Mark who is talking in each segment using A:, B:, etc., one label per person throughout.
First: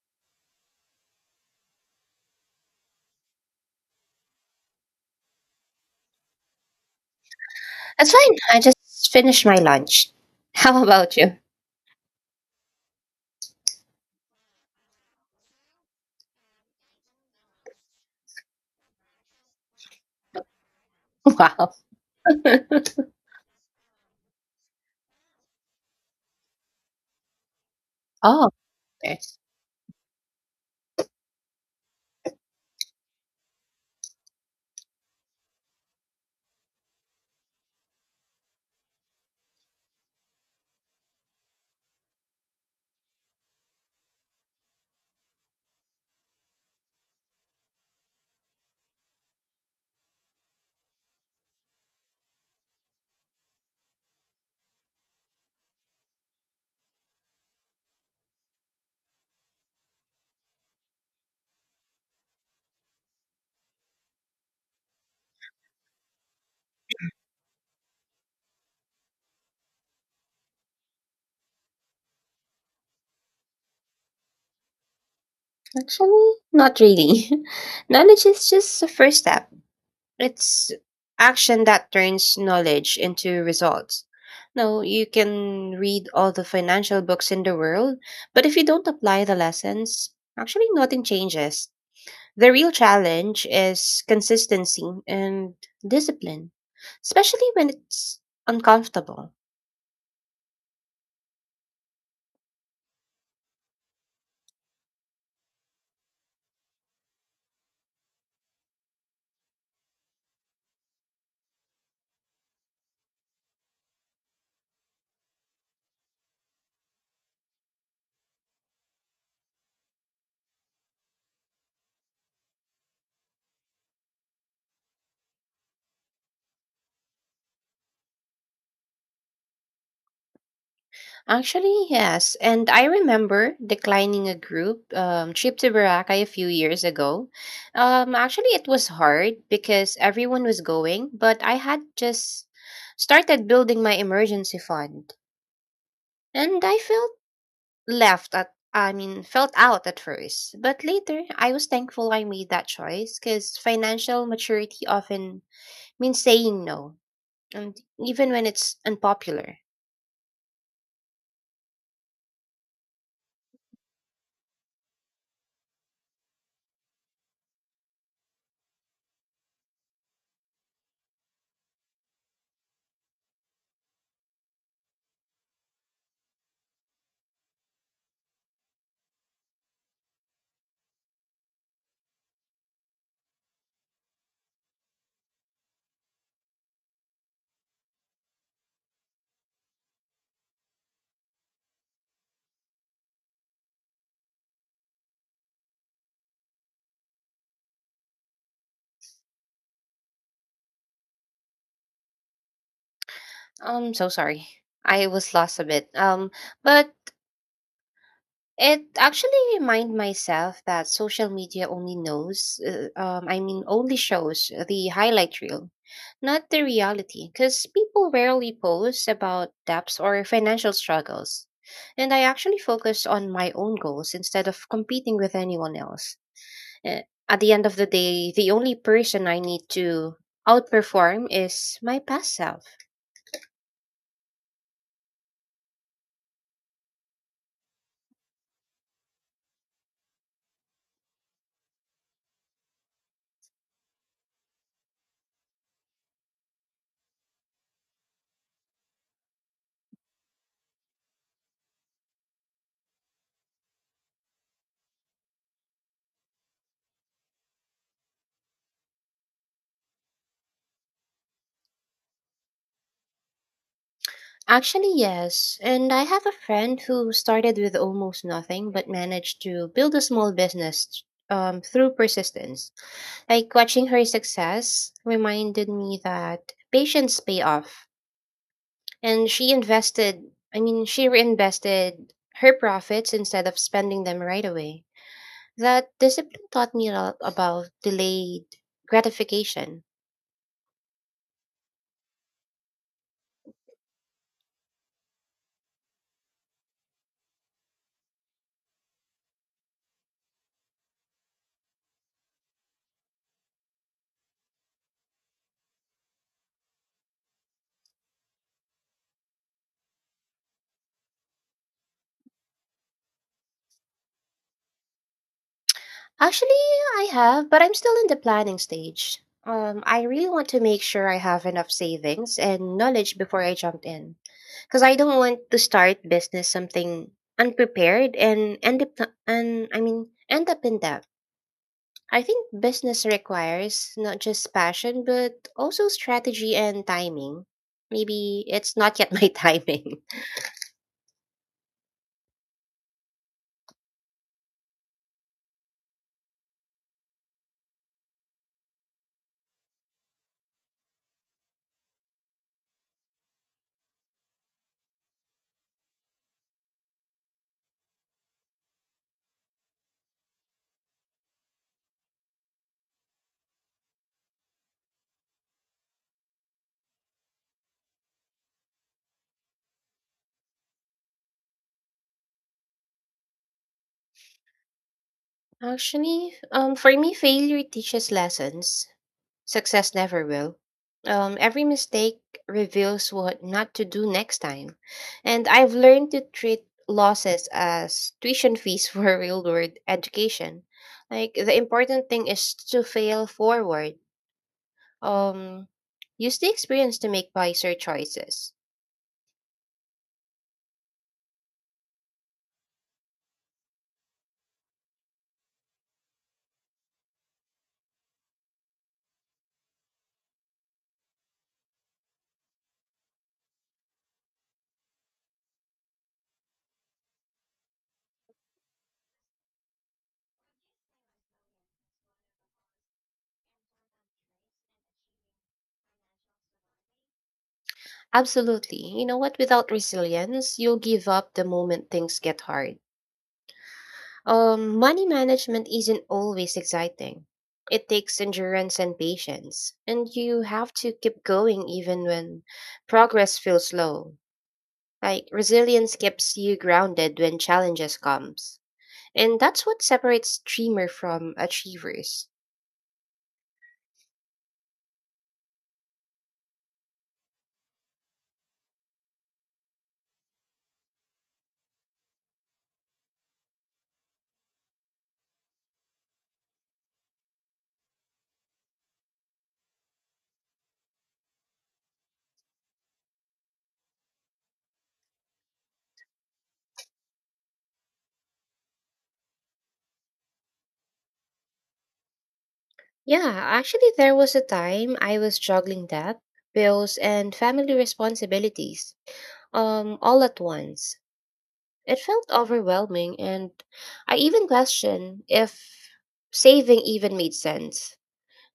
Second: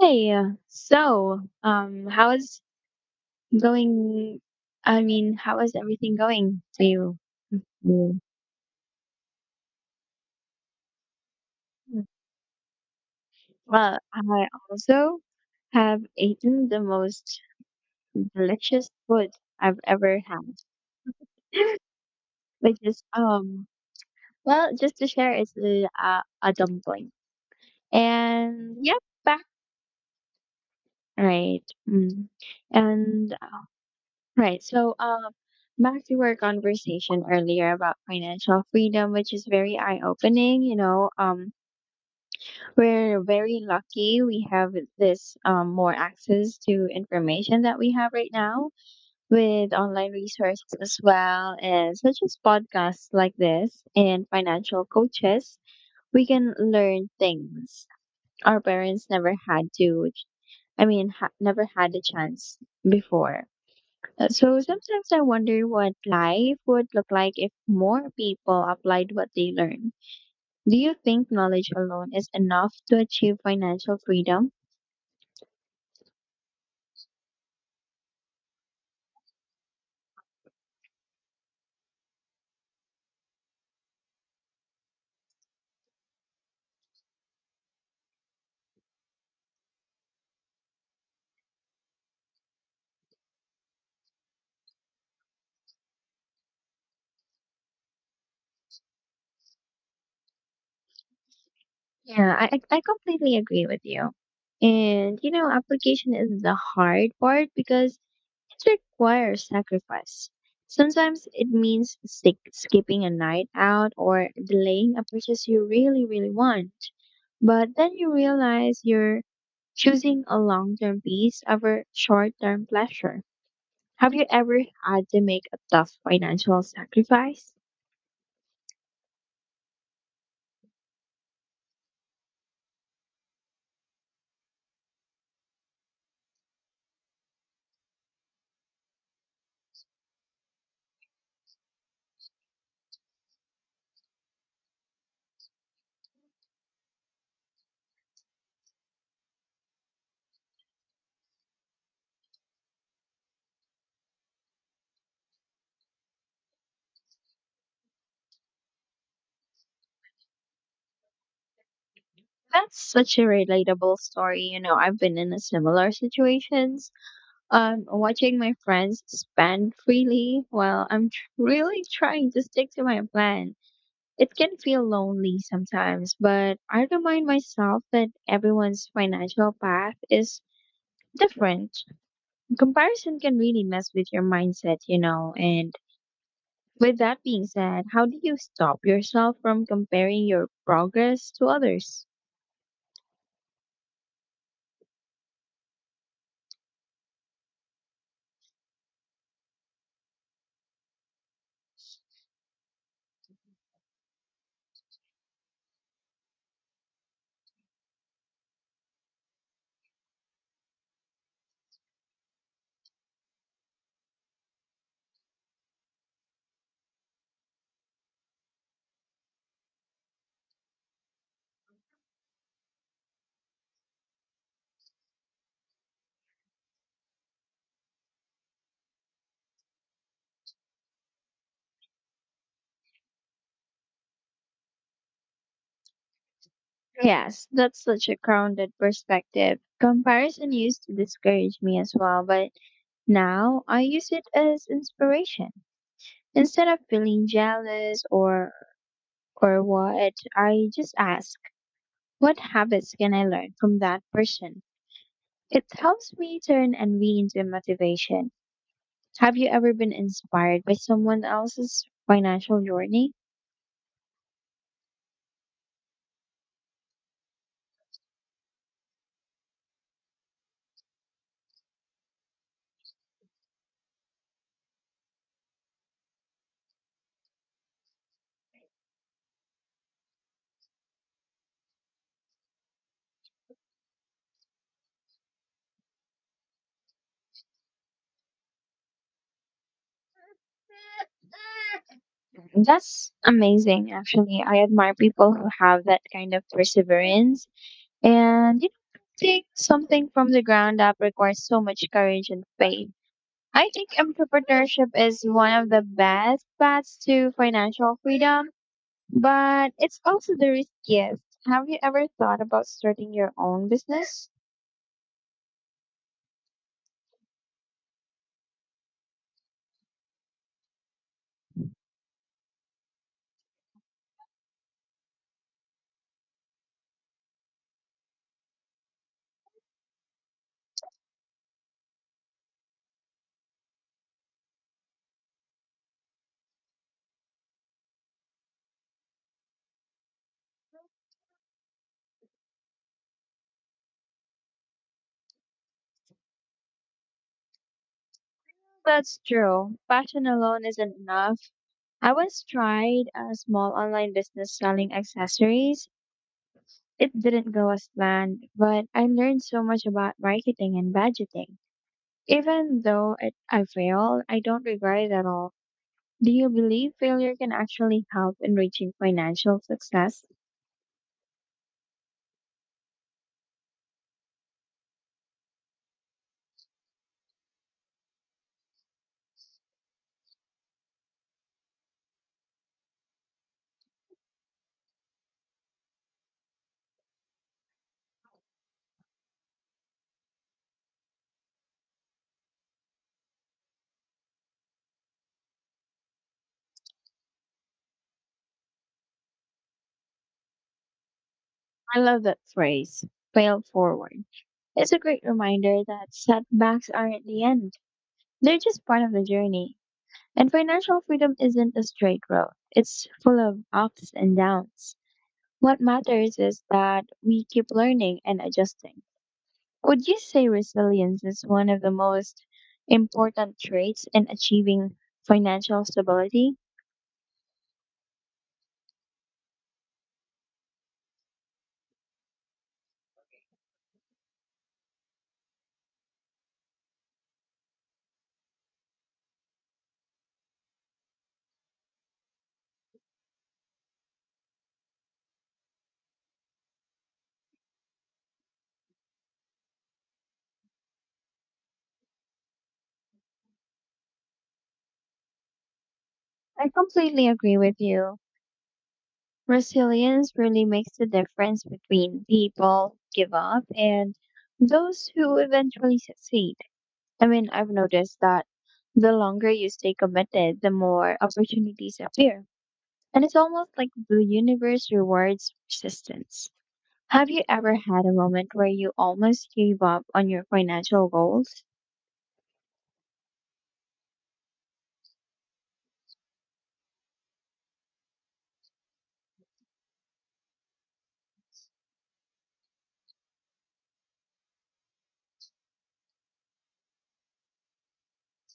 A: How is going? I mean, how is everything going for you?
B: That's
A: Mm.
B: fine. I just finished my lunch. How about you?
A: Mm. Well, I also have eaten the most delicious food I've ever had,
B: Wow.
A: which is, just to share, it's a dumpling.
B: Oh,
A: And yeah,
B: okay.
A: back, right. Mm. And Right. Back to our conversation earlier about financial freedom, which is very eye-opening. We're very lucky we have this more access to information that we have right now with online resources as well as such as podcasts like this and financial coaches. We can learn things our parents never had to. Never had the chance before. So sometimes I wonder what life would look like if more people applied what they learned. Do you think knowledge alone is enough to achieve financial freedom?
B: Actually, not really. Knowledge is just the first step. It's action that turns knowledge into results. No, you can read all the financial books in the world, but if you don't apply the lessons, actually nothing changes. The real challenge is consistency and discipline, especially when it's uncomfortable.
A: Yeah, I completely agree with you. And you know, application is the hard part because it requires sacrifice. Sometimes it means sk skipping a night out or delaying a purchase you really, really want. But then you realize you're choosing a long-term peace over short-term pleasure. Have you ever had to make a tough financial sacrifice?
B: Actually, yes. And I remember declining a group trip to Boracay a few years ago. Actually, it was hard because everyone was going, but I had just started building my emergency fund. And I felt I mean, felt out at first. But later, I was thankful I made that choice, because financial maturity often means saying no, and even when it's unpopular.
A: That's such a relatable story. You know, I've been in a similar situations. Watching my friends spend freely while really trying to stick to my plan. It can feel lonely sometimes, but I remind myself that everyone's financial path is different. Comparison can really mess with your mindset, and with that being said, how do you stop yourself from comparing your progress to others?
B: I'm so sorry. I was lost a bit. But it actually remind myself that social media only I mean, only shows the highlight reel, not the reality, because people rarely post about debts or financial struggles. And I actually focus on my own goals instead of competing with anyone else. Eh, At the end of the day, the only person I need to outperform is my past self.
A: Yes, that's such a grounded perspective. Comparison used to discourage me as well, but now I use it as inspiration. Instead of feeling jealous or what, I just ask, what habits can I learn from that person? It helps me turn envy into motivation. Have you ever been inspired by someone else's financial journey?
B: Actually, yes. And I have a friend who started with almost nothing but managed to build a small business through persistence. Like, watching her success reminded me that patience pay off. And she I mean, she reinvested her profits instead of spending them right away. That discipline taught me a lot about delayed gratification.
A: That's amazing, actually. I admire people who have that kind of perseverance. And you know, take something from the ground up requires so much courage and faith. I think entrepreneurship is one of the best paths to financial freedom, but it's also the riskiest. Have you ever thought about starting your own business?
B: Actually, I have, but I'm still in the planning stage. I really want to make sure I have enough savings and knowledge before I jump in, because I don't want to start business something unprepared and end up and I mean, end up in debt. I think business requires not just passion, but also strategy and timing. Maybe it's not yet my timing.
A: That's true. Passion alone isn't enough. I once tried a small online business selling accessories. It didn't go as planned, but I learned so much about marketing and budgeting. Even though it, I failed, I don't regret it at all. Do you believe failure can actually help in reaching financial success?
B: Actually, for me, failure teaches lessons. Success never will. Every mistake reveals what not to do next time. And I've learned to treat losses as tuition fees for real world education. Like, the important thing is to fail forward. Um, Use the experience to make wiser choices.
A: I love that phrase, fail forward. It's a great reminder that setbacks aren't the end. They're just part of the journey. And financial freedom isn't a straight road. It's full of ups and downs. What matters is that we keep learning and adjusting. Would you say resilience is one of the most important traits in achieving financial stability?
B: Absolutely. You know what? Without resilience, you'll give up the moment things get hard. Money management isn't always exciting. It takes endurance and patience, and you have to keep going even when progress feels slow. Like, resilience keeps you grounded when challenges comes. And that's what separates dreamer from achievers.
A: I completely agree with you. Resilience really makes the difference between people who give up and those who eventually succeed. I mean, I've noticed that the longer you stay committed, the more opportunities appear. And it's almost like the universe rewards persistence. Have you ever had a moment where you almost gave up on your financial goals?
B: Yeah, actually, there was a time I was juggling that, bills, and family responsibilities, all at once. It felt overwhelming, and I even questioned if saving even made sense.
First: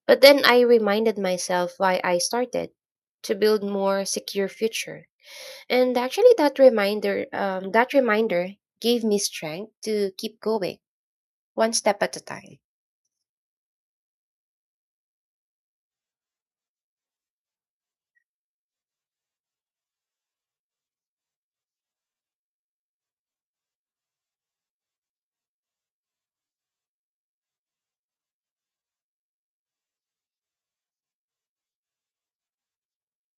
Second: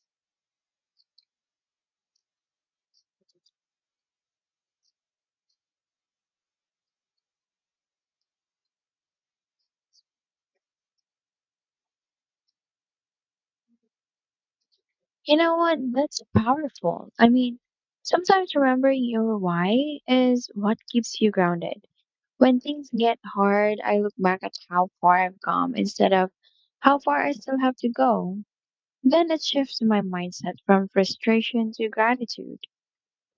B: But then I reminded myself why I started, to build more secure future. And actually, that reminder gave me strength to keep going, one step at a time.
A: You know what? That's powerful. I mean, sometimes remembering your why is what keeps you grounded. When things get hard, I look back at how far I've come instead of how far I still have to go. Then it shifts my mindset from frustration to gratitude.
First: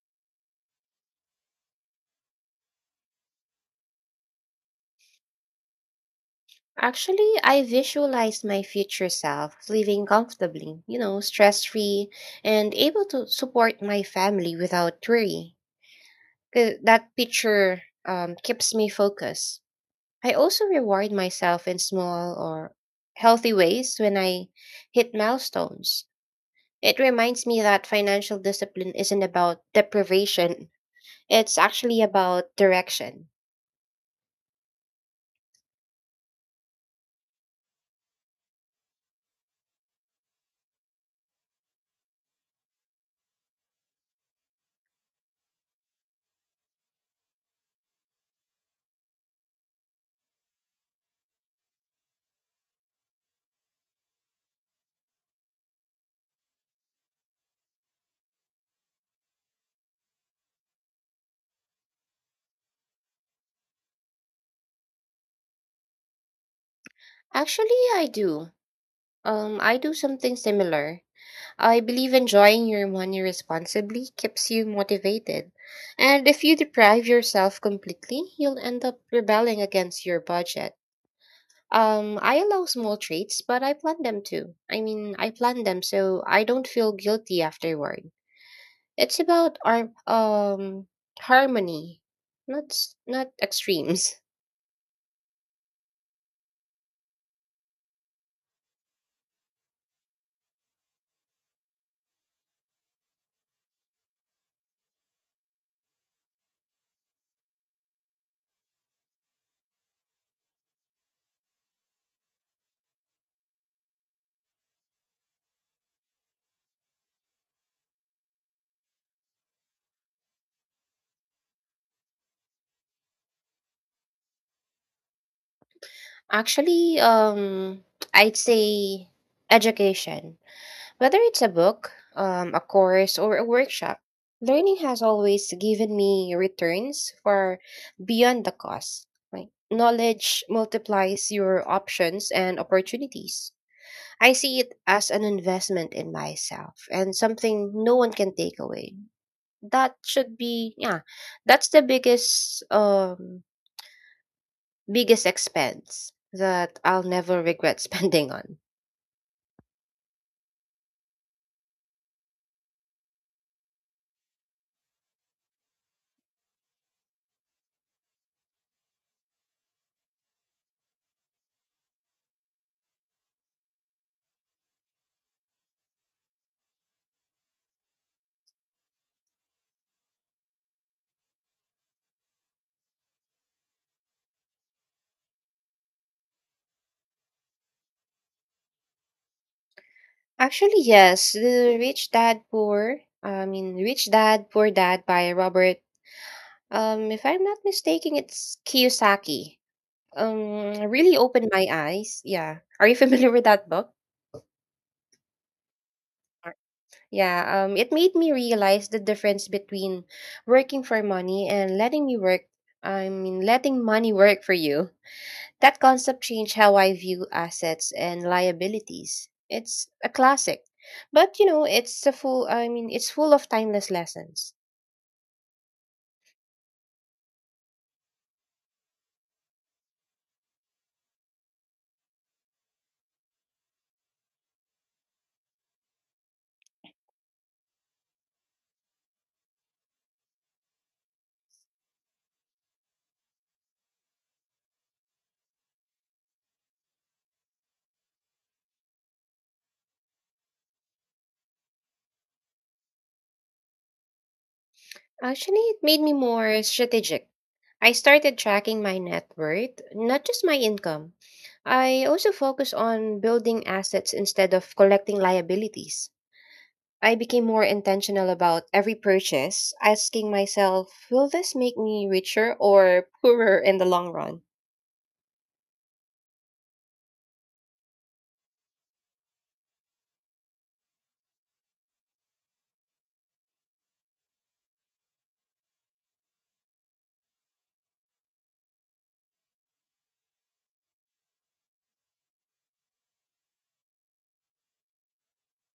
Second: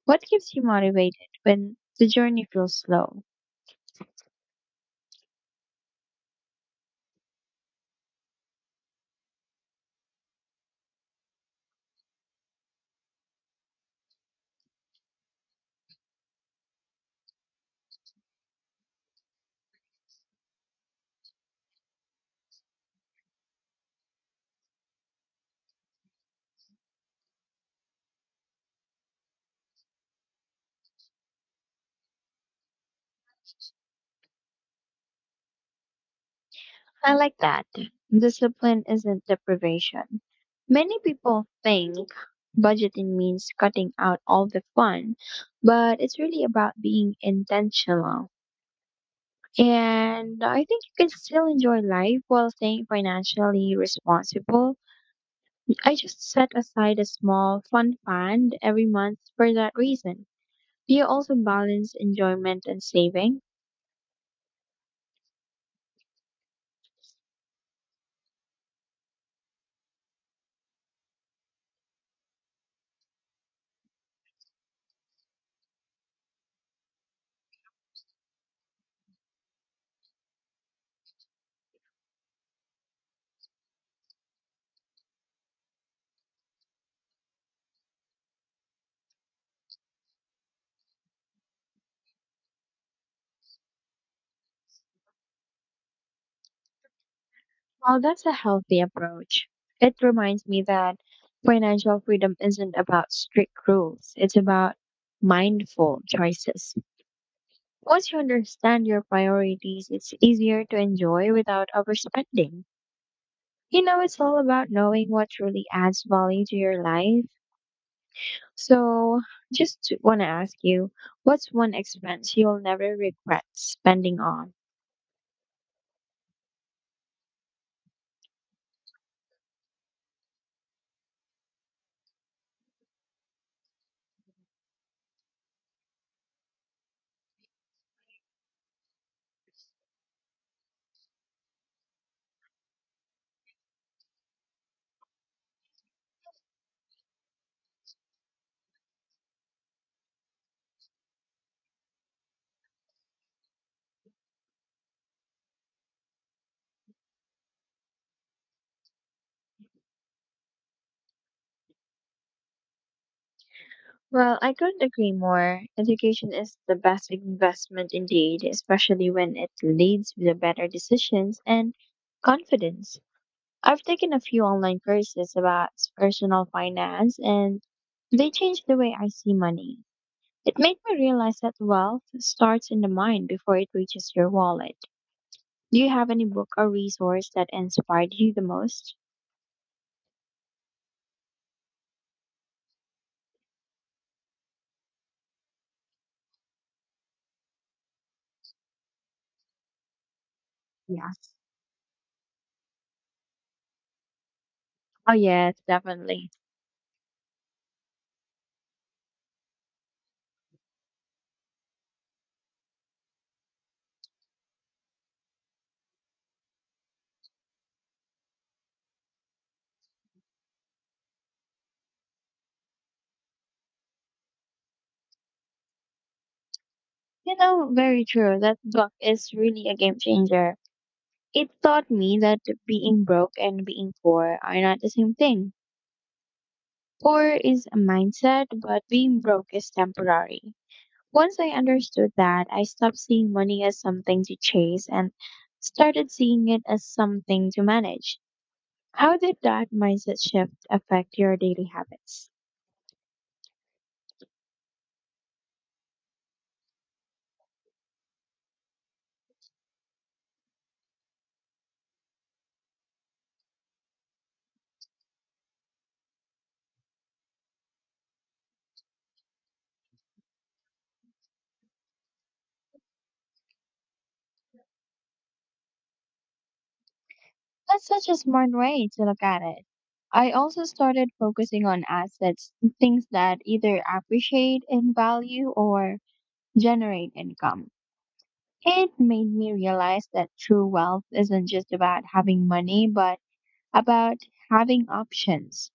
A: What keeps you motivated when the journey feels slow?
B: Actually, I visualize my future self living comfortably, you know, stress free, and able to support my family without worry. 'Cause that picture keeps me focused. I also reward myself in small or healthy ways when I hit milestones. It reminds me that financial discipline isn't about deprivation, it's actually about direction.
A: I like that. Discipline isn't deprivation. Many people think budgeting means cutting out all the fun, but it's really about being intentional. And I think you can still enjoy life while staying financially responsible. I just set aside a small fun fund every month for that reason. Do you also balance enjoyment and saving?
B: Actually, I do. I do something similar. I believe enjoying your money responsibly keeps you motivated. And if you deprive yourself completely, you'll end up rebelling against your budget. I allow small treats, but I plan them too. I mean, I plan them so I don't feel guilty afterward. It's about our harmony, not not extremes.
A: Well, that's a healthy approach. It reminds me that financial freedom isn't about strict rules, it's about mindful choices. Once you understand your priorities, it's easier to enjoy without overspending. You know, it's all about knowing what truly adds value to your life. So, just want to ask you, what's one expense you'll never regret spending on?
B: Actually, I'd say education. Whether it's a book, a course, or a workshop, learning has always given me returns far beyond the cost. Like, knowledge multiplies your options and opportunities. I see it as an investment in myself and something no one can take away. That should be, yeah, that's the biggest expense that I'll never regret spending on.
A: Well, I couldn't agree more. Education is the best investment indeed, especially when it leads to better decisions and confidence. I've taken a few online courses about personal finance and they changed the way I see money. It made me realize that wealth starts in the mind before it reaches your wallet. Do you have any book or resource that inspired you the most?
B: Actually, yes, the I mean, Rich Dad Poor Dad by Robert. If I'm not mistaken, it's Kiyosaki. Really
A: Yes.
B: opened my eyes. Yeah, are you familiar with that book?
A: Oh, yes, definitely.
B: Yeah. It made me realize the difference between working for money and letting me work. I mean, letting money work for you. That concept changed how I view assets and liabilities. It's a classic, but it's a full I mean it's full of timeless lessons.
A: You know, very true. That book is really a game changer. It taught me that being broke and being poor are not the same thing. Poor is a mindset, but being broke is temporary. Once I understood that, I stopped seeing money as something to chase and started seeing it as something to manage. How did that mindset shift affect your daily habits?
B: Actually, it made me more strategic. I started tracking my net worth, not just my income. I also focused on building assets instead of collecting liabilities. I became more intentional about every purchase, asking myself, will this make me richer or poorer in the long run?
A: That's such a smart way to look at it. I also started focusing on assets, things that either appreciate in value or generate income. It made me realize that true wealth isn't just about having money, but about having options.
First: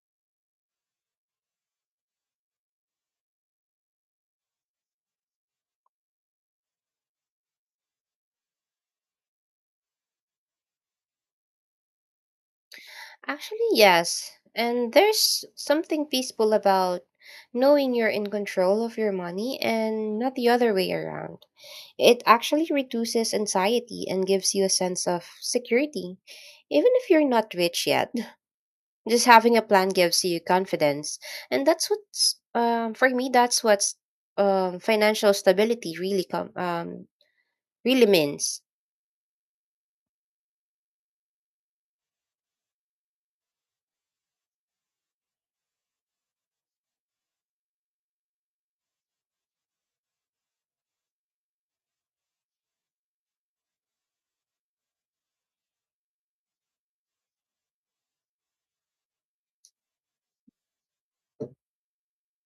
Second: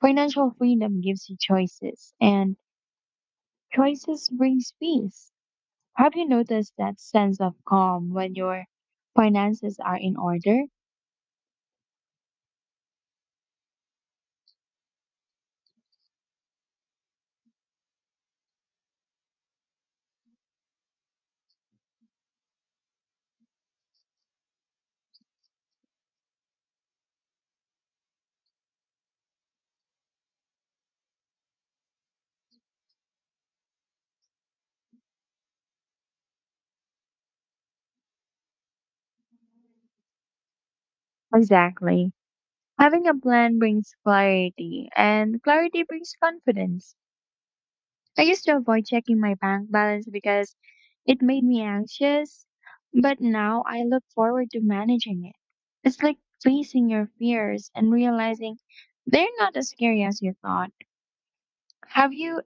A: Financial freedom gives you choices, and choices brings peace. Have you noticed that sense of calm when your finances are in order?
B: Actually, yes. And there's something peaceful about knowing you're in control of your money and not the other way around. It actually reduces anxiety and gives you a sense of security. Even if you're not rich yet, just having a plan gives you confidence. And for me, that's what's financial stability really really means.
A: Exactly. Having a plan brings clarity, and clarity brings confidence. I used to avoid checking my bank balance because it made me anxious, but now I look forward to managing it. It's like facing your fears and realizing they're not as scary as you thought. Have you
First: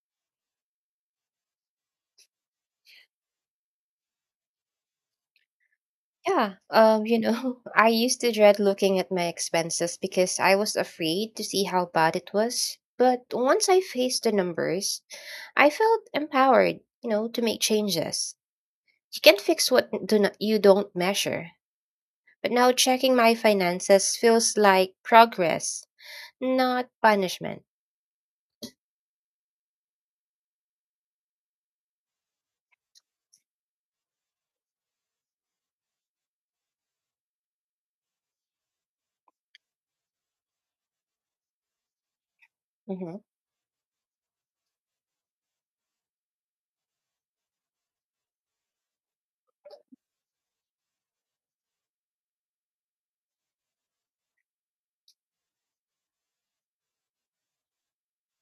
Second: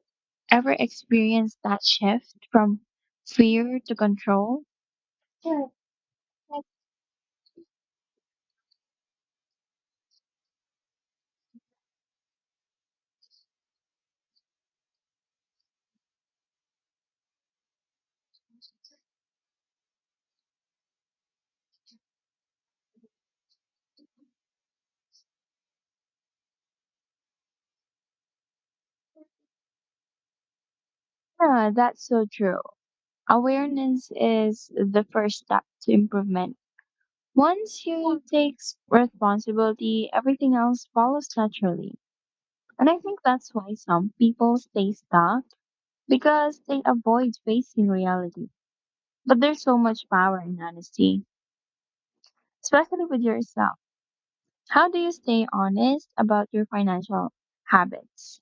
A: ever experienced that shift from fear to control? Yeah,
B: Yeah, I used to dread looking at my expenses because I was afraid to see how bad it was. But once I faced the numbers, I felt empowered, you know, to make changes. You can't fix what do not, you don't measure. But now checking my finances feels like progress, not punishment.
A: Yeah, That's so true. Awareness is the first step to improvement. Once you take responsibility, everything else follows naturally. And I
B: Mm-hmm.
A: think that's why some people stay stuck because they avoid facing reality. But there's so much power in honesty, especially with yourself. How do you stay honest about your financial habits?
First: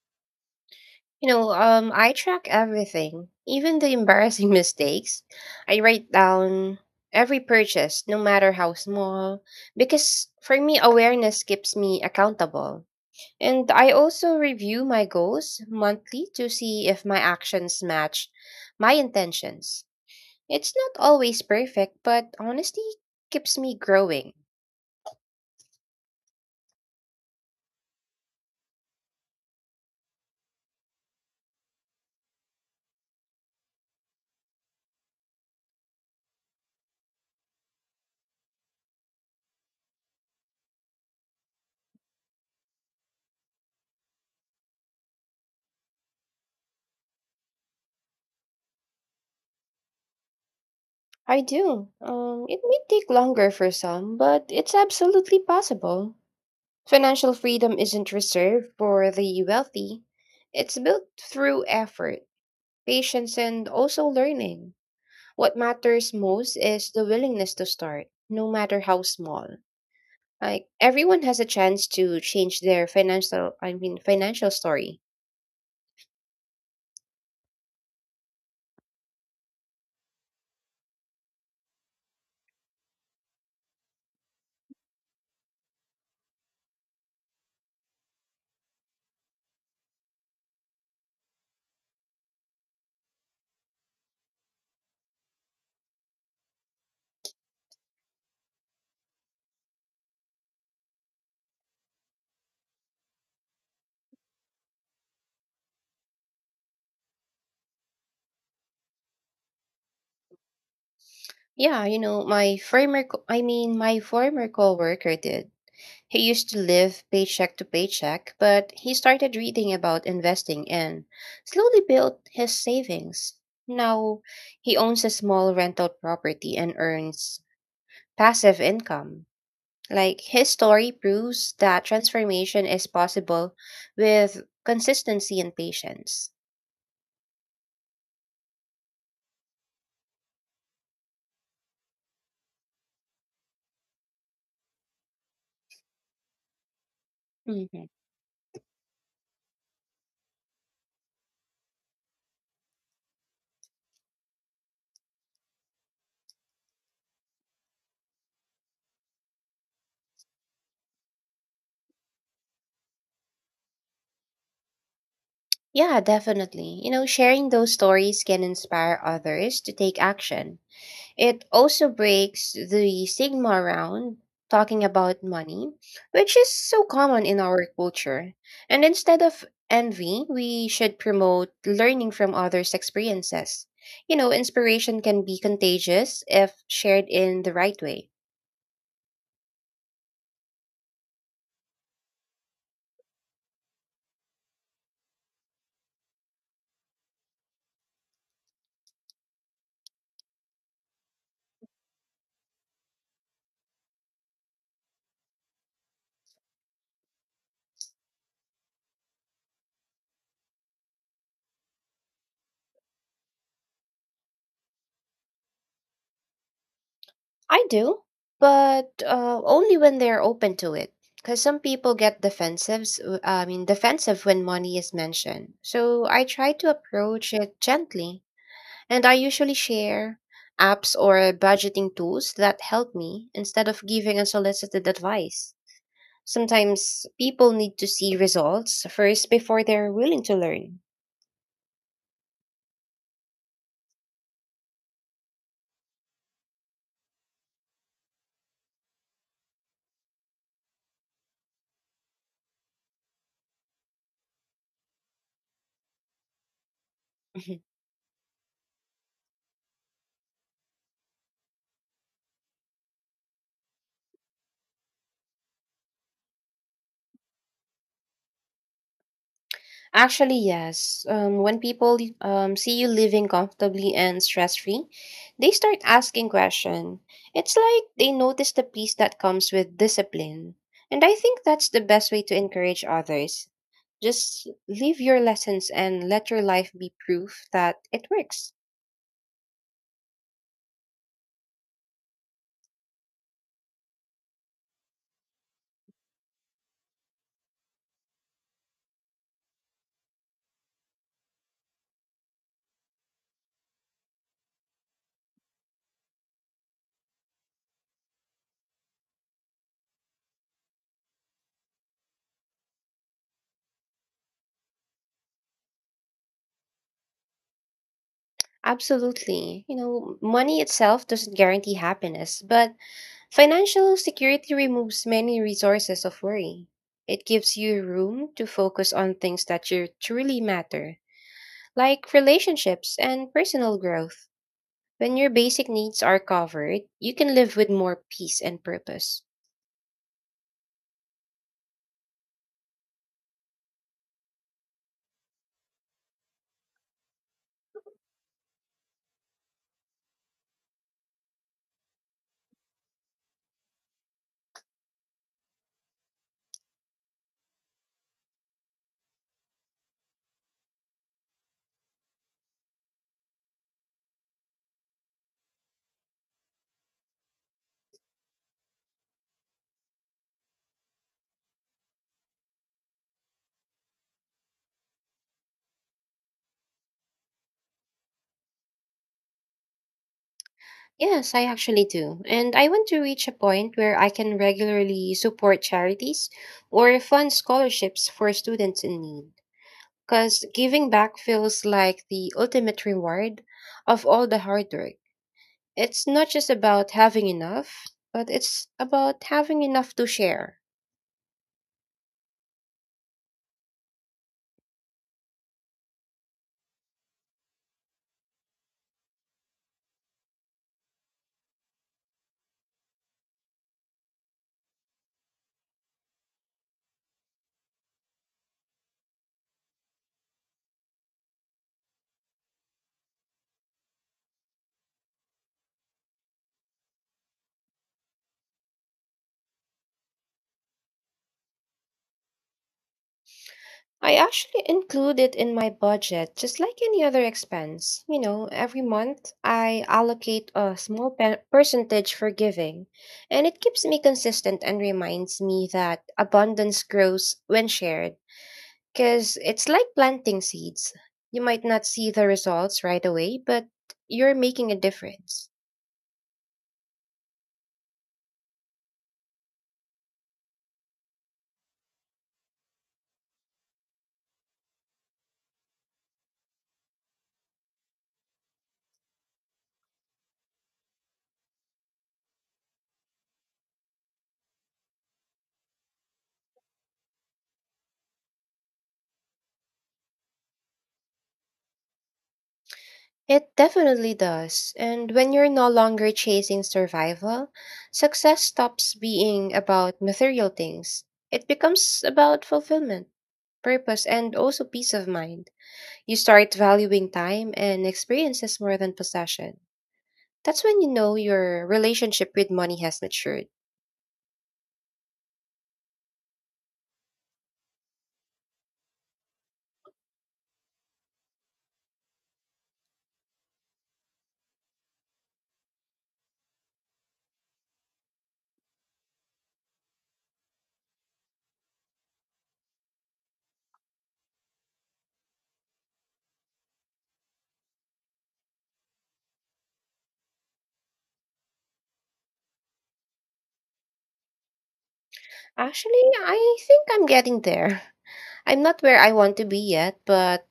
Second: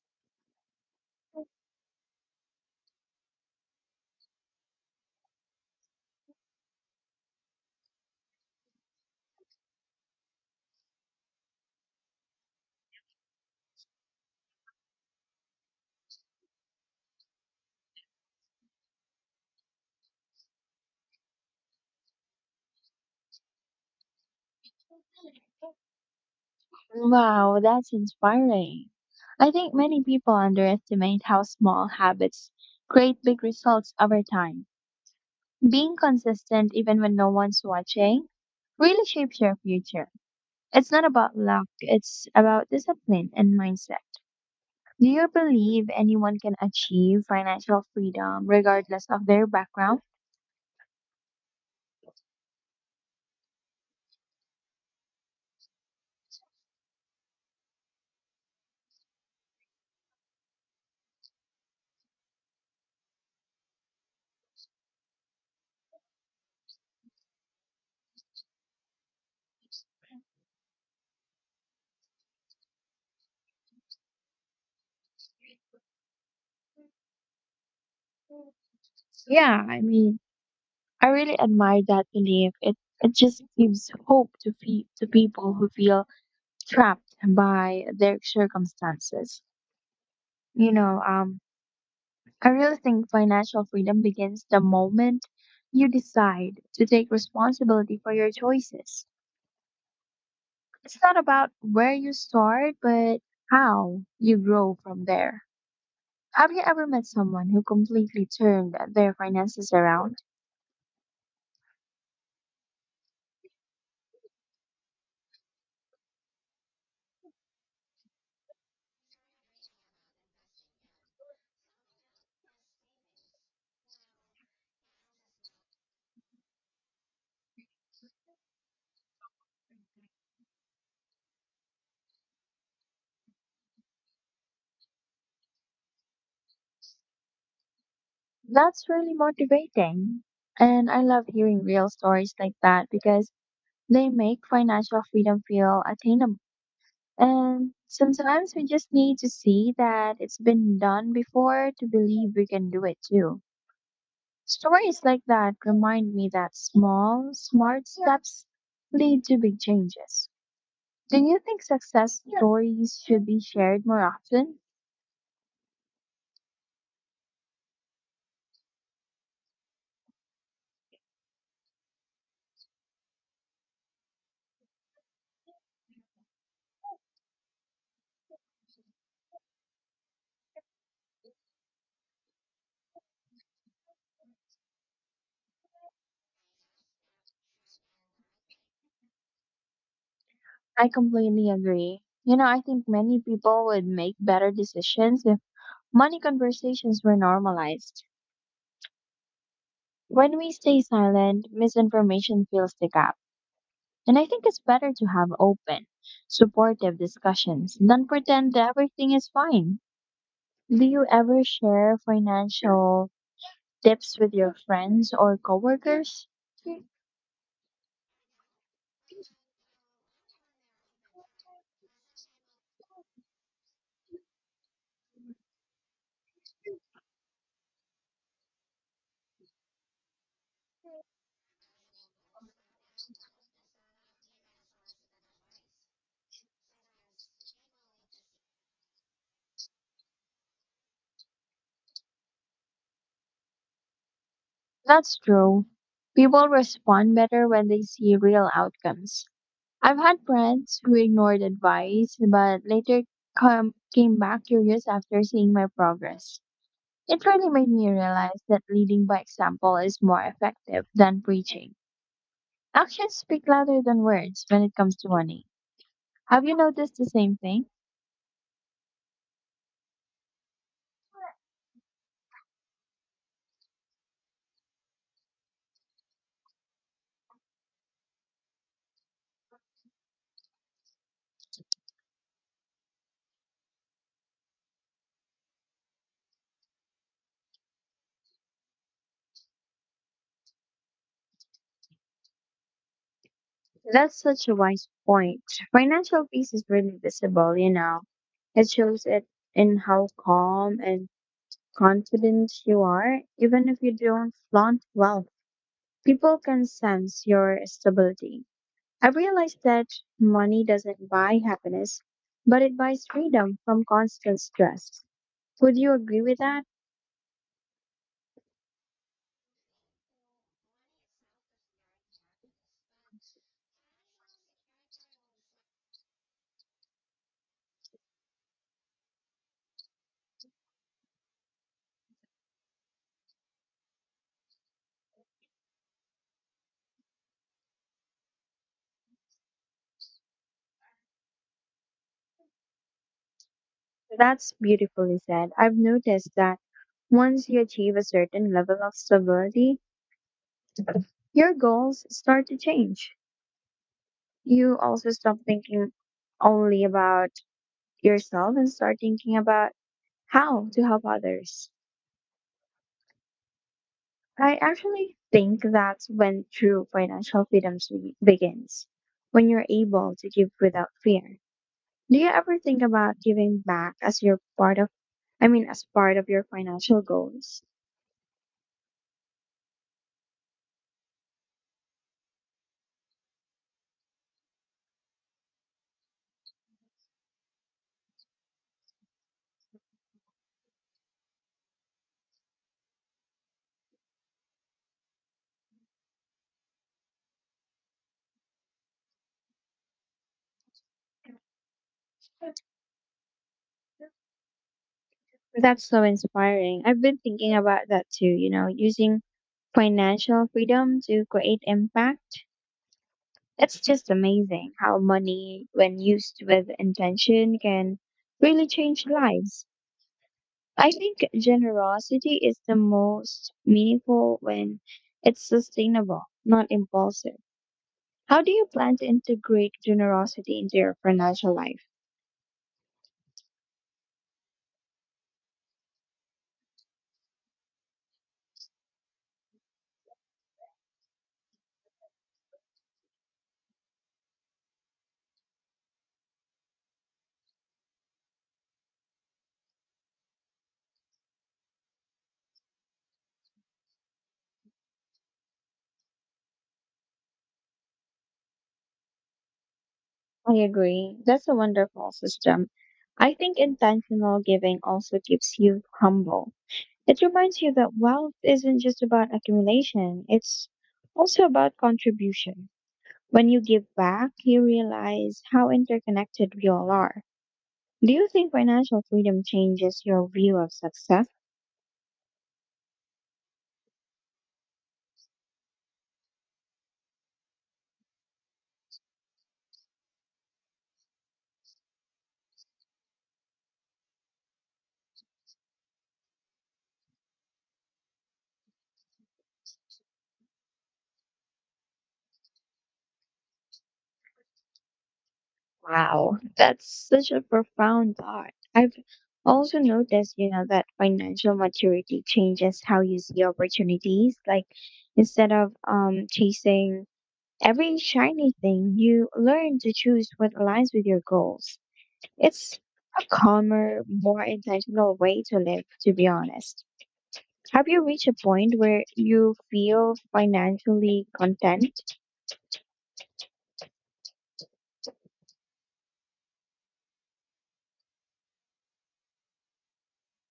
B: I track everything, even the embarrassing mistakes. I write down every purchase, no matter how small, because for me, awareness keeps me accountable. And I also review my goals monthly to see if my actions match my intentions. It's not always perfect, but honesty keeps me growing.
A: Wow, that's inspiring. I think many people underestimate how small habits create big results over time. Being consistent, even when no one's watching, really shapes your future. It's not about luck, it's about discipline and mindset. Do you believe anyone can achieve financial freedom regardless of their background?
B: I do. It may take longer for some, but it's absolutely possible. Financial freedom isn't reserved for the wealthy. It's built through effort, patience, and also learning. What matters most is the willingness to start, no matter how small. Like, everyone has a chance to change their financial I mean, financial story.
A: Yeah, I mean, I really admire that belief. It just gives hope to to people who feel trapped by their circumstances. You know, um, I really think financial freedom begins the moment you decide to take responsibility for your choices. It's not about where you start, but how you grow from there. Have you ever met someone who completely turned their finances around?
B: Yeah, my I mean, my former coworker did. He used to live paycheck to paycheck, but he started reading about investing and slowly built his savings. Now he owns a small rental property and earns passive income. Like, his story proves that transformation is possible with consistency and patience.
A: That's really motivating. And I love hearing real stories like that because they make financial freedom feel attainable. And
B: Mhm.
A: sometimes we just need to see that it's been done before to believe we can do it too. Stories like that remind me that small, smart steps lead to big changes. Do you think success stories should be shared more often?
B: Yeah, definitely. Sharing those stories can inspire others to take action. It also breaks the stigma around talking about money, which is so common in our culture. And instead of envy, we should promote learning from others' experiences. You know, inspiration can be contagious if shared in the right way.
A: I completely agree. You know, I think many people would make better decisions if money conversations were normalized. When we stay silent, misinformation fills the gap. And I think it's better to have open, supportive discussions than pretend that everything is fine. Do you ever share financial tips with your friends or coworkers?
B: I do, but only when they're open to it. Because some people get I mean, defensive when money is mentioned. So I try to approach it gently. And I usually share apps or budgeting tools that help me instead of giving unsolicited advice. Sometimes people need to see results first before they're willing to learn.
A: That's true. People respond better when they see real outcomes. I've had friends who ignored advice but later came back curious after seeing my progress. It really made me realize that leading by example is more effective than preaching. Actions speak louder than words when it comes to money. Have you noticed the same thing?
B: Actually, yes. When people see you living comfortably and stress free, they start asking questions. It's like they notice the peace that comes with discipline. And I think that's the best way to encourage others. Just live your lessons and let your life be proof that it works.
A: That's such a wise point. Financial peace is really visible, you know. It shows it in how calm and confident you are, even if you don't flaunt wealth. People can sense your stability. I've realized that money doesn't buy happiness, but it buys freedom from constant stress. Would you agree with that?
B: Absolutely. Money itself doesn't guarantee happiness, but financial security removes many resources of worry. It gives you room to focus on things that you truly matter, like relationships and personal growth. When your basic needs are covered, you can live with more peace and purpose.
A: That's beautifully said. I've noticed that once you achieve a certain level of stability, your goals start to change. You also stop thinking only about yourself and start thinking about how to help others. I actually think that's when true financial freedom begins, when you're able to give without fear. Do you ever think about giving back as your part of, I mean, as part of your financial goals?
B: Yes, I actually do. And I want to reach a point where I can regularly support charities or fund scholarships for students in need. Because giving back feels like the ultimate reward of all the hard work. It's not just about having enough, but it's about having enough to share.
A: That's so inspiring. I've been thinking about that too, you know, using financial freedom to create impact. It's just amazing how money, when used with intention, can really change lives. I think generosity is the most meaningful when it's sustainable, not impulsive. How do you plan to integrate generosity into your financial life?
B: I actually include it in my budget just like any other expense. You know, every month I allocate a percentage for giving, and it keeps me consistent and reminds me that abundance grows when shared. Because it's like planting seeds. You might not see the results right away, but you're making a difference.
A: I agree. That's a wonderful system. I think intentional giving also keeps you humble. It reminds you that wealth isn't just about accumulation, it's also about contribution. When you give back, you realize how interconnected we all are. Do you think financial freedom changes your view of success?
B: It definitely does. And when you're no longer chasing survival, success stops being about material things. It becomes about fulfillment, purpose, and also peace of mind. You start valuing time and experiences more than possession. That's when you know your relationship with money has matured.
A: Wow, that's such a profound thought. I've also noticed, you know, that financial maturity changes how you see opportunities. Like instead of chasing every shiny thing, you learn to choose what aligns with your goals. It's a calmer, more intentional way to live, to be honest. Have you reached a point where you feel financially content?
B: Actually, I think I'm getting there. I'm not where I want to be yet, but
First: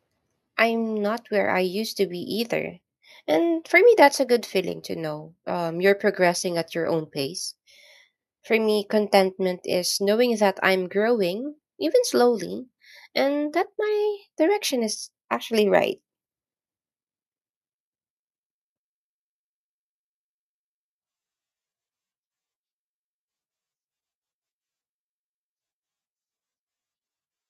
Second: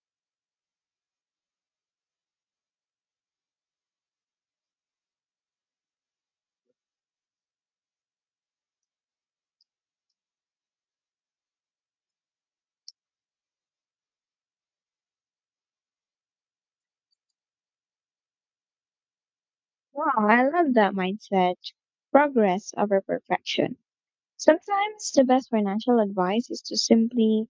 B: I'm not where I used to be either. And for me, that's a good feeling, to know you're progressing at your own pace. For me, contentment is knowing that I'm growing, even slowly, and that my direction is actually right.
A: Wow, I love that mindset. Progress over perfection. Sometimes the best financial advice is to simply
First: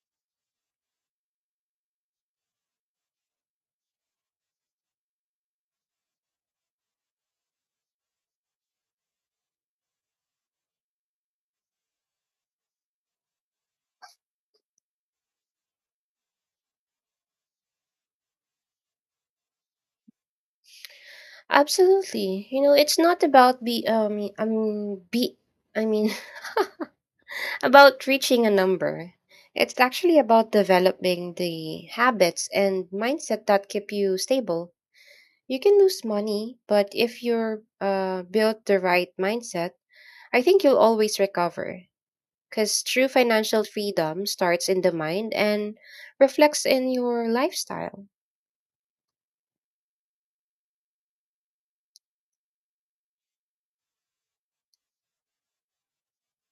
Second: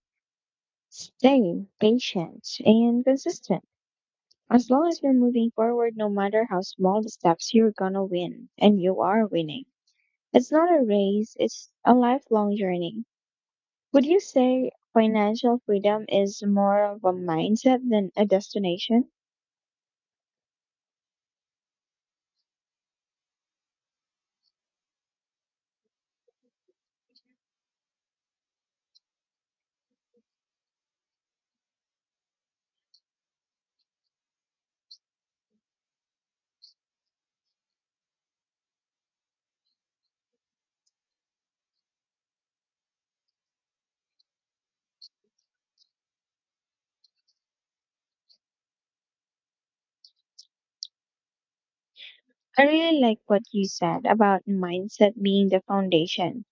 A: stay patient and consistent. As long as you're moving forward, no matter how small the steps, you're gonna win, and you are winning. It's not a race, it's a lifelong journey. Would you say financial freedom is more of a mindset than a destination?
B: Absolutely. It's not about be I mean be I mean about reaching a number. It's actually about developing the habits and mindset that keep you stable. You can lose money, but if you're built the right mindset, I think you'll always recover. Because true financial freedom starts in the mind and reflects in your lifestyle.
A: I really like what you said about mindset being the foundation.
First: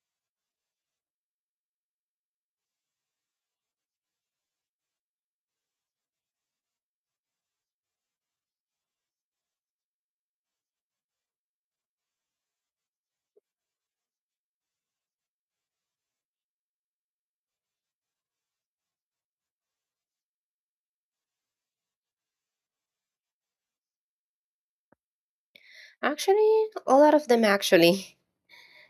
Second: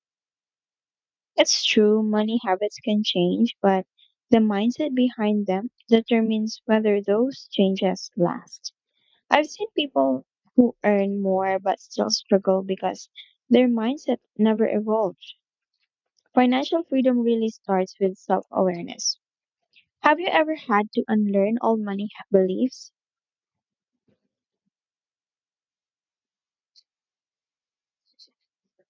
A: It's true, money habits can change, but the mindset behind them determines whether those changes last. I've seen people who earn more but still struggle because their mindset never evolved. Financial freedom really starts with self awareness. Have you ever had to unlearn old money beliefs?
B: Actually, a lot of them actually.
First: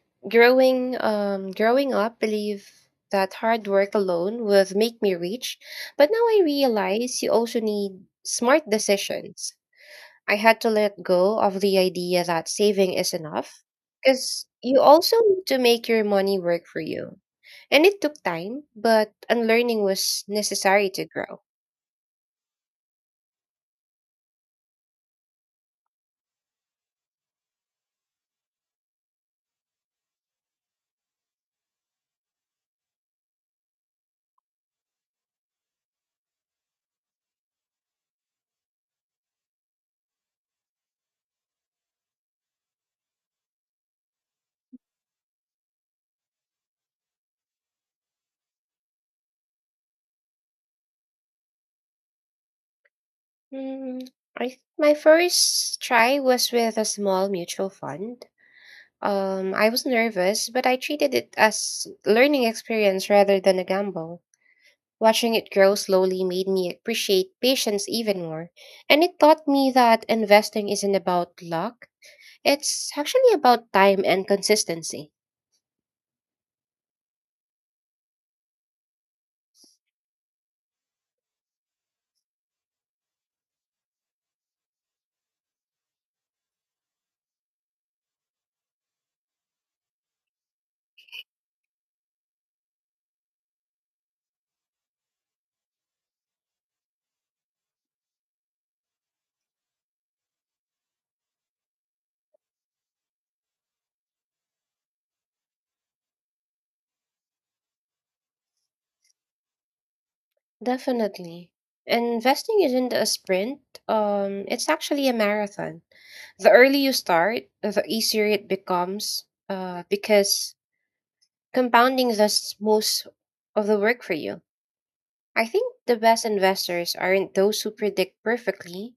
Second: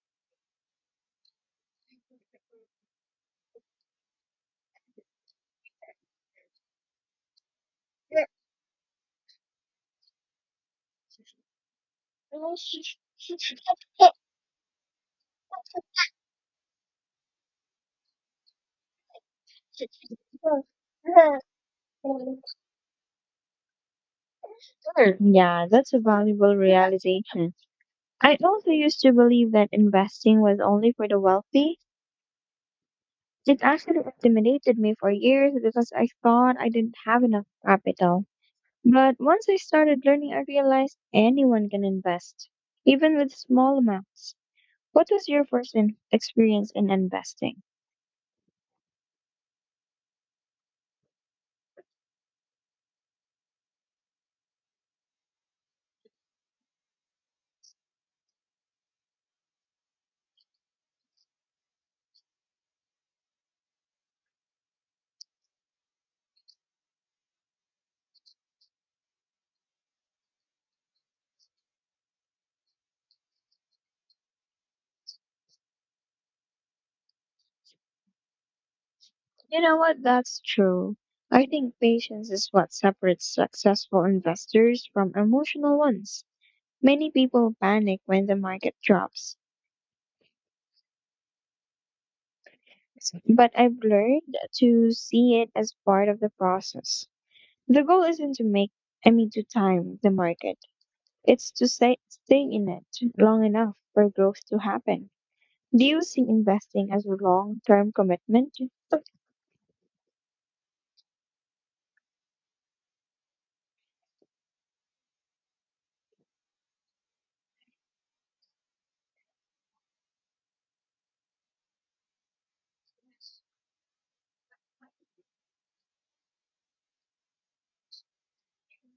B: Growing up, believe that hard work alone would make me rich, but now I realize you also need smart decisions. I had to let go of the idea that saving is enough, because you also need to make your money work for you. And it took time, but unlearning was necessary to grow.
A: Yeah, that's a valuable realization. I also used to believe that investing was only for the wealthy. It actually intimidated me for years because I thought I didn't have enough capital. But once I started learning, I realized anyone can invest, even with small amounts. What was your first experience in investing?
B: Hmm, my first try was with a small mutual fund. I was nervous, but I treated it as learning experience rather than a gamble. Watching it grow slowly made me appreciate patience even more, and it taught me that investing isn't about luck. It's actually about time and consistency.
A: You know what? That's true. I think patience is what separates successful investors from emotional ones. Many people panic when the market drops but I've learned to see it as part of the process. The goal isn't to make, I mean, to time the market. It's to stay in it long enough for growth to happen. Do you see investing as a long-term commitment?
B: Definitely. Investing isn't a sprint, it's actually a marathon. The early you start, the easier it becomes, because compounding does most of the work for you. I think the best investors aren't those who predict perfectly,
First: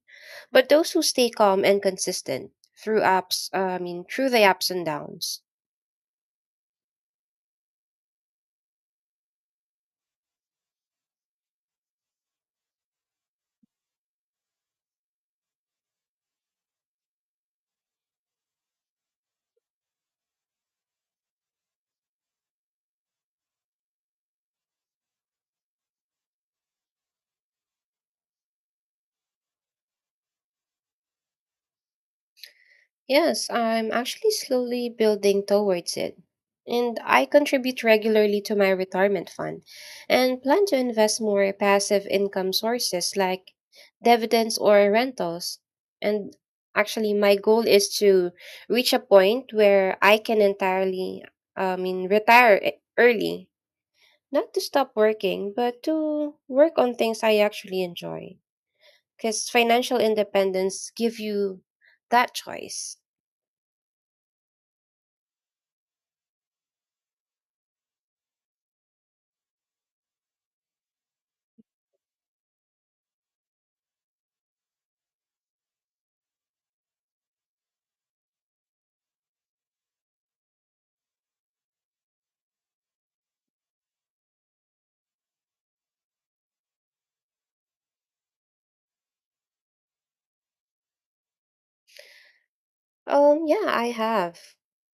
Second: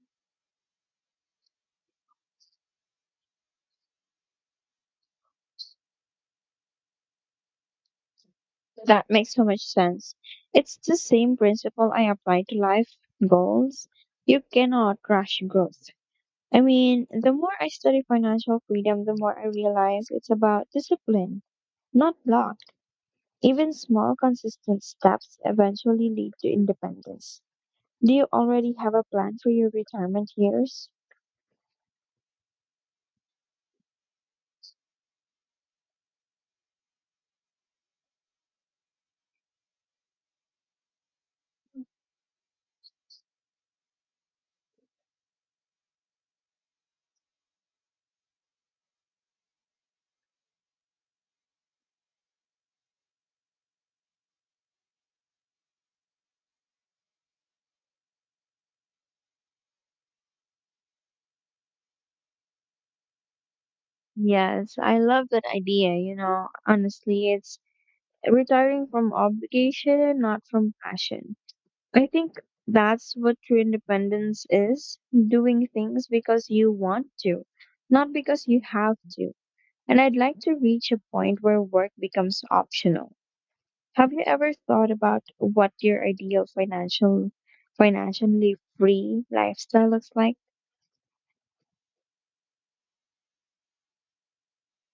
B: but those who stay calm and consistent through I mean, through the ups and downs.
A: That makes so much sense. It's the same principle I apply to life goals. You cannot rush growth. I mean, the more I study financial freedom, the more I realize it's about discipline, not luck. Even small, consistent steps eventually lead to independence. Do you already have a plan for your retirement years?
B: Yes, I'm actually slowly building towards it. And I contribute regularly to my retirement fund and plan to invest more passive income sources like dividends or rentals. And actually, my goal is to reach a point where I can I mean, retire early. Not to stop working, but to work on things I actually enjoy. Because financial independence give you that choice.
A: Yes, I love that idea. You know, honestly, it's retiring from obligation and not from passion. I think that's what true independence is, doing things because you want to, not because you have to. And I'd like to reach a point where work becomes optional. Have you ever thought about what your ideal financially free lifestyle looks like?
B: Yeah, I have.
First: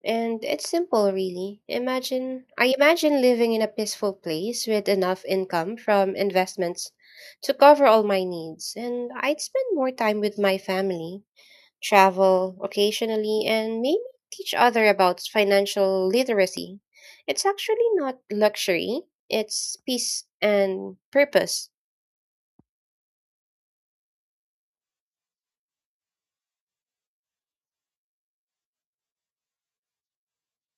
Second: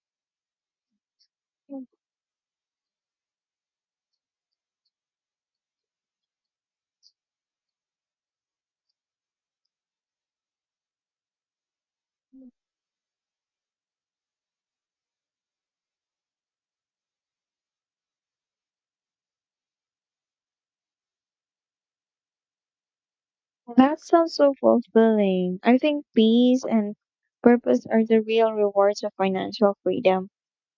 B: And it's simple, really. I imagine living in a peaceful place with enough income from investments to cover all my needs. And I'd spend more time with my family, travel occasionally, and maybe teach other about financial literacy. It's actually not luxury, it's peace and purpose.
A: That sounds so fulfilling. I think peace and purpose are the real rewards of financial freedom.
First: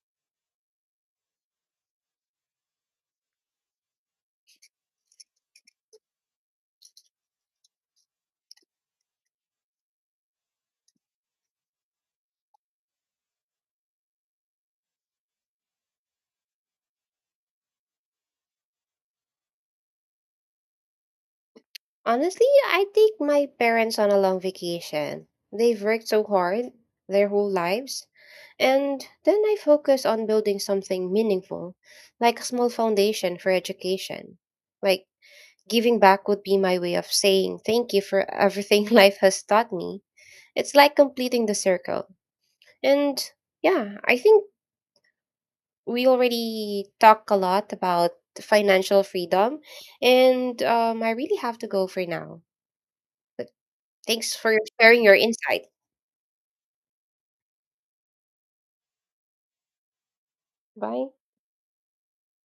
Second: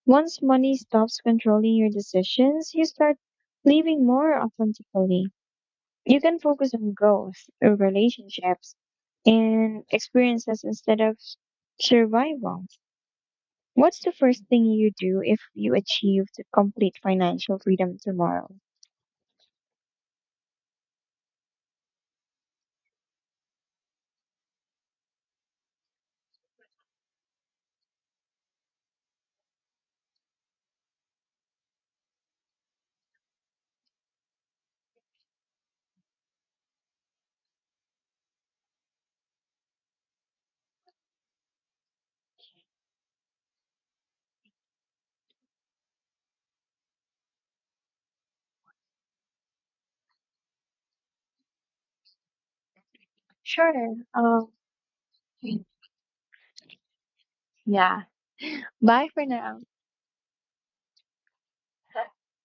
A: Once money stops controlling your decisions, you start living more authentically. You can focus on growth, relationships, and experiences instead of survival. What's the first thing you do if you achieved complete financial freedom tomorrow?
B: Honestly, I take my parents on a long vacation. They've worked so hard their whole lives. And then I focus on building something meaningful, like a small foundation for education. Like, giving back would be my way of saying thank you for everything life has taught me. It's like completing the circle. And yeah, I think we already talk a lot about financial freedom, and I really have to go for now. But
A: Sure.
B: thanks for sharing your insight.
A: Yeah. Bye for now.
B: Bye.